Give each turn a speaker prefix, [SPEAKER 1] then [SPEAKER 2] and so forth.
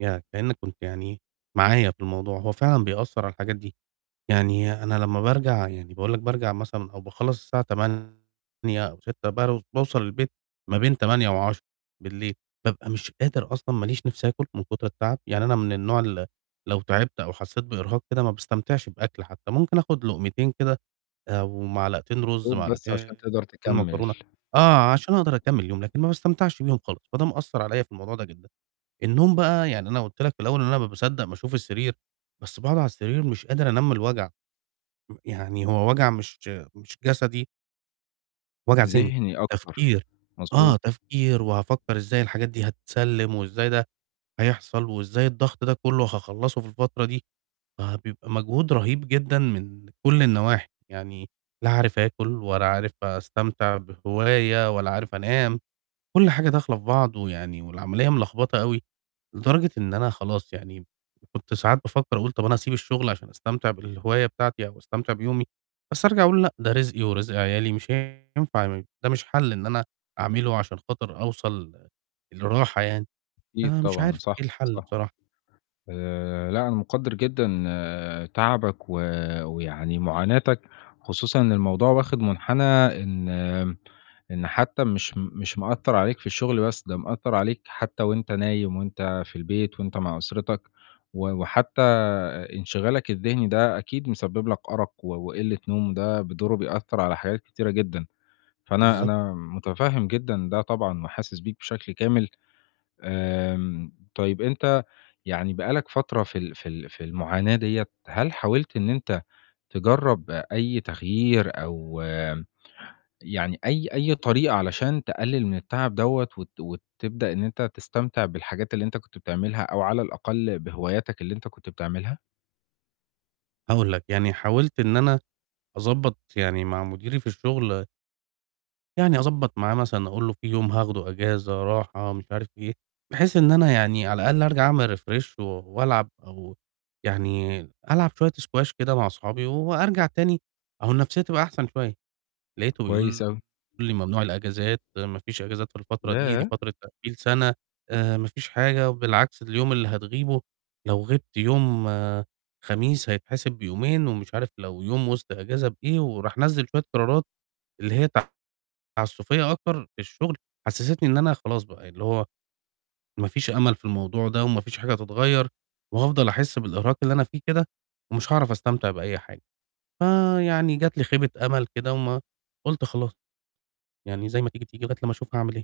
[SPEAKER 1] يعني كإنّك كنت يعني معايا في الموضوع، هو فعلًا بيأثّر على الحاجات دي، يعني أنا لمّا بارجع يعني باقول لك بارجع مثلًا أو باخلّص الساعة 20:00 أو 18:00 بر باوصل البيت ما بين 20:00 و22:00 بابقى مش قادر أصلًا ما ليش نِفْس آكُل من كُتر التعب، يعني أنا من النوع اللي لو تعبت أو حسّيت بإرهاق كده ما باستمتعش بآكُل حتّى، ممكن آخُد لُقمتين كده آآ ومعلقتين
[SPEAKER 2] يا
[SPEAKER 1] رُز،
[SPEAKER 2] دوب بس عشان
[SPEAKER 1] معلقتين
[SPEAKER 2] تقدر تكمّل.
[SPEAKER 1] معكرونة، آه، عشان أقدر أكمّل اليوم، لكن ما باستمتعش بيهم خالص، فده مأثّر عليَّ في الموضوع ده جدًا. النوم بقى يعني أنا قُلت لك في الأول إن أنا ما باصدّق باشوف السرير بس باقعُد على السرير مش قادر أنام من الوجع، م يعني هو وجع مش مش جسدي وجع ذهني،
[SPEAKER 2] ذهني أكتر،
[SPEAKER 1] تفكير، آه،
[SPEAKER 2] مضبوط.
[SPEAKER 1] تفكير وهافكّر إزاي الحاجات دي هتتسلّم وإزاي ده هيحصل، وإزاي الضغط ده كلّه هاخلّصه في الفترة دي، فبيبقى مجهود رهيب جدًا من كلّ النواحي، يعني لا عارف آكُل ولا عارف أستمتع بهواية ولا عارف أنام، كلّ حاجة داخلة في بعض ويعني والعملية ملخبطة أوي، لدرجة إن أنا خلاص يعني م وكنت ساعات بافكّر أقول طَب أنا هاسيب الشُغل عشان أستمتع بالهواية بتاعتي أو أستمتع بيومي، بس أرجع أقول لأ، ده رزقي ورزق عيالي مش هينفع م ده مش حَل إن أنا أعمله عشان خاطر أوصل لراحة يعني،
[SPEAKER 2] أكيد
[SPEAKER 1] أنا مش
[SPEAKER 2] طبعًا،
[SPEAKER 1] عارف
[SPEAKER 2] صح،
[SPEAKER 1] إيه الحَل
[SPEAKER 2] صح.
[SPEAKER 1] بصراحة.
[SPEAKER 2] آآ لأ، أنا مُقدّر جدًا تعبك و ويعني مُعاناتك، خصوصًا إن الموضوع واخِد مُنحنى إن آمم إن حتّى مش مش مأثّر عليك في الشُغل بس، ده مأثّر عليك حتّى وأنت نايم وأنت في البيت وأنت مع أسرتك، و وحتى آآ انشغالك الذهني ده أكيد مسبب لك أرَق و وقلِّة نوم ده بدوره بيأثّر على حاجات كتيرة جدًا، فأنا
[SPEAKER 1] بالضبط.
[SPEAKER 2] أنا مُتفهّم جدًا ده طبعًا وحاسس بيك بشكل كامل، آمم طيب أنت يعني بقى لك فترة في ال في ال في المعاناة دِيّة هل حاولت إن أنت تجرّب أي تغيير أو آمم، يعني أي أي طريقة علشان تقلِّل من التعب دَوّة وت وتبدأ إن أنت تستمتع بالحاجات اللي أنت كنت بتعملها، أو على الأقل بهواياتك اللي أنت كنت بتعملها؟
[SPEAKER 1] هاقول لك، يعني حاولت إن أنا أضبّط يعني مع مُديري في الشُغل يعني أضبّط معاه مثلًا أقول له في يوم هاخده إجازة راحة مش عارف إيه، بحيث إن أنا يعني على الأقل أرجع أعمل refresh و وألعب أو يعني ألعب شوية سكواش كده مع أصحابي وأرجع تاني أهو النَفْسيّة تبقى أحسن شوية، لقيته
[SPEAKER 2] كويس
[SPEAKER 1] بيقول
[SPEAKER 2] أوي.
[SPEAKER 1] لي "ممنوع الإجازات، ما فيش إجازات في الفترة دي، دي
[SPEAKER 2] ياه!
[SPEAKER 1] فترة تقفيل سَنة، آآ ما فيش حاجة وبالعكس اليوم اللي هتغيبه لو غِبت يوم خميس هيتحسب بيومين،" ومش عارف لو يوم وِسط إجازة بإيه وراح نزّل شوية قرارات اللي هي تعسّفيّة أكتر في الشُغل، حسّستني إن أنا خلاص بقى ي اللي هو ما فيش أمل في الموضوع ده وما فيش حاجة هتتغيّر، وهافضل أحِس بالإرهاق اللي أنا فيه كده، ومش هاعرف أستمتع بأي حاجة، فيعني جات لي خيبة أمل كده وما قُلت خلاص، يعني زي ما تيجي، تيجي لغاية لمّا أشوف هاعمل إيه.